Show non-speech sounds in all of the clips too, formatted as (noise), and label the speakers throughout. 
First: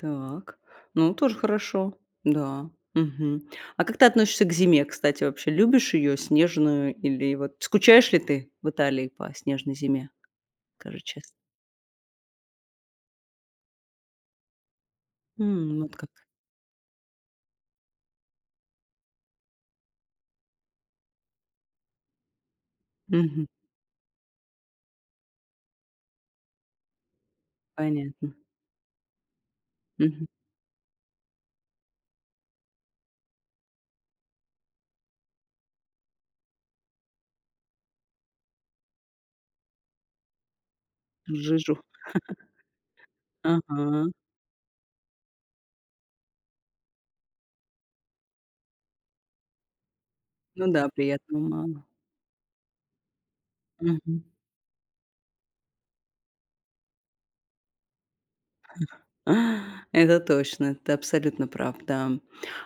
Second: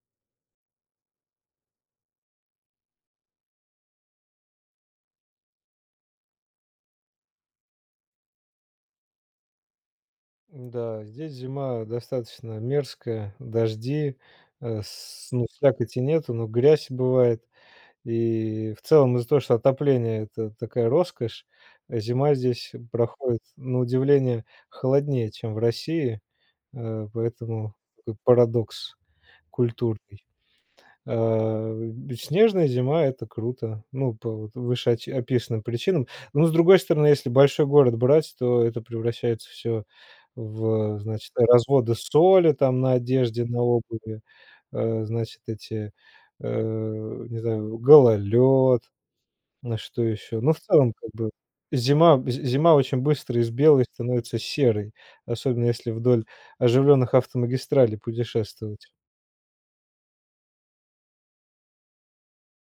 Speaker 1: Так, ну, тоже хорошо, да, мгм. А как ты относишься к зиме, кстати, вообще? Любишь её снежную или, вот, скучаешь ли ты в Италии по снежной зиме? Скажи
Speaker 2: М-да,
Speaker 1: чес
Speaker 2: здесь зима достаточно мерзкая, дожди, э, с ну,
Speaker 1: М, вот
Speaker 2: слякоти
Speaker 1: как.
Speaker 2: нету, но грязь бывает. И в целом из-за того, что отопление- это такая роскошь, зима здесь проходит
Speaker 1: Мгм.
Speaker 2: на удивление холоднее, чем в России, э, поэтому такой
Speaker 1: Понятно.
Speaker 2: парадокс культурный.
Speaker 1: Мгм.
Speaker 2: Э, снежная зима- это круто. Ну, по вот вышеоч описанным причинам. Но, с другой стороны, если большой город брать, то это превращается всё в, э, значит,
Speaker 1: Жижу.
Speaker 2: разводы
Speaker 1: (chuckles)
Speaker 2: соли там на одежде, на
Speaker 1: Ага.
Speaker 2: обуви, э, значит, эти, э, не знаю, гололёд, ну, что ещё. Ну, в
Speaker 1: Ну да,
Speaker 2: целом, как бы
Speaker 1: приятного мало.
Speaker 2: зима, з зима очень быстро из белой
Speaker 1: Мгм.
Speaker 2: становится серой. Особенно если вдоль оживлённых автомагистралей путешествовать.
Speaker 1: (chuckles) Это точно, ты абсолютно прав, да.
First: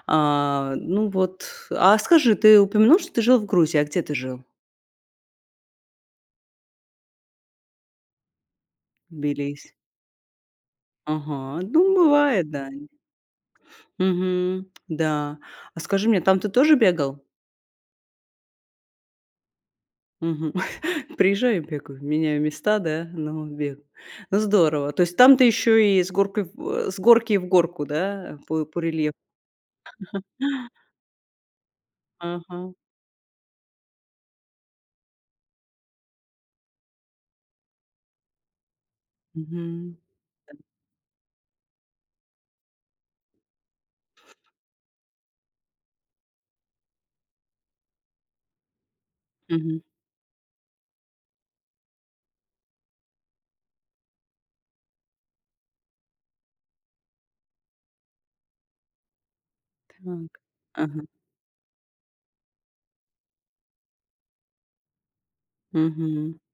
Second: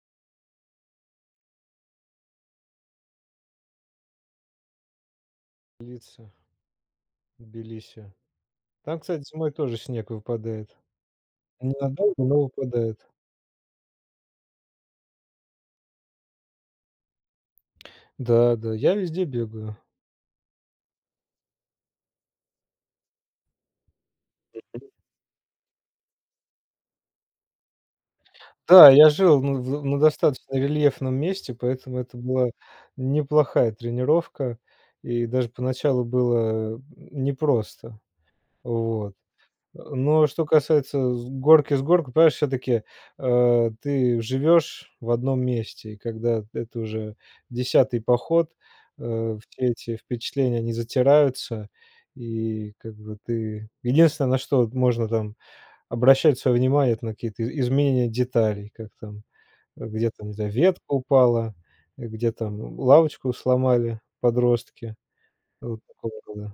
Speaker 1: А, ну вот, а скажи, ты упомянул, что ты жил в Грузии, а где ты жил?
Speaker 2: Лица. Тбилиси. Там, кстати, зимой
Speaker 1: Тбилиси.
Speaker 2: тоже снег выпадает.
Speaker 1: Ага, ну
Speaker 2: Ненадолго, но
Speaker 1: бывает, да.
Speaker 2: выпадает.
Speaker 1: Мгм, да. А скажи мне, там ты тоже бегал?
Speaker 2: Да да, я везде бегаю.
Speaker 1: Мгм. (chuckles) Приезжаю и бегаю, меняю места, да? Ну, бега Ну, здорово. То есть там ты ещё и с горкой в, э, с горки в горку, да? По по
Speaker 2: Да, я
Speaker 1: рельефу.
Speaker 2: жил на, в на
Speaker 1: (chuckles)
Speaker 2: достаточно рельефном месте, поэтому это была
Speaker 1: Ага.
Speaker 2: неплохая тренировка. И даже поначалу было н непросто. Вот. Э,
Speaker 1: Мгм.
Speaker 2: но что касается с горки в горку, понимаешь, всё-таки, э, ты живёшь в одном месте. Когда это уже 10-й поход, э, все
Speaker 1: Мгм.
Speaker 2: эти впечатления, они затираются, и как бы ты Единственное, на что можно там обращать своё внимание, это на какие-то и изменения деталей, как там, где там, не
Speaker 1: Так,
Speaker 2: знаю, ветка
Speaker 1: ага.
Speaker 2: упала, где там лавочку сломали подростки, вот такого
Speaker 1: Мгм.
Speaker 2: рода.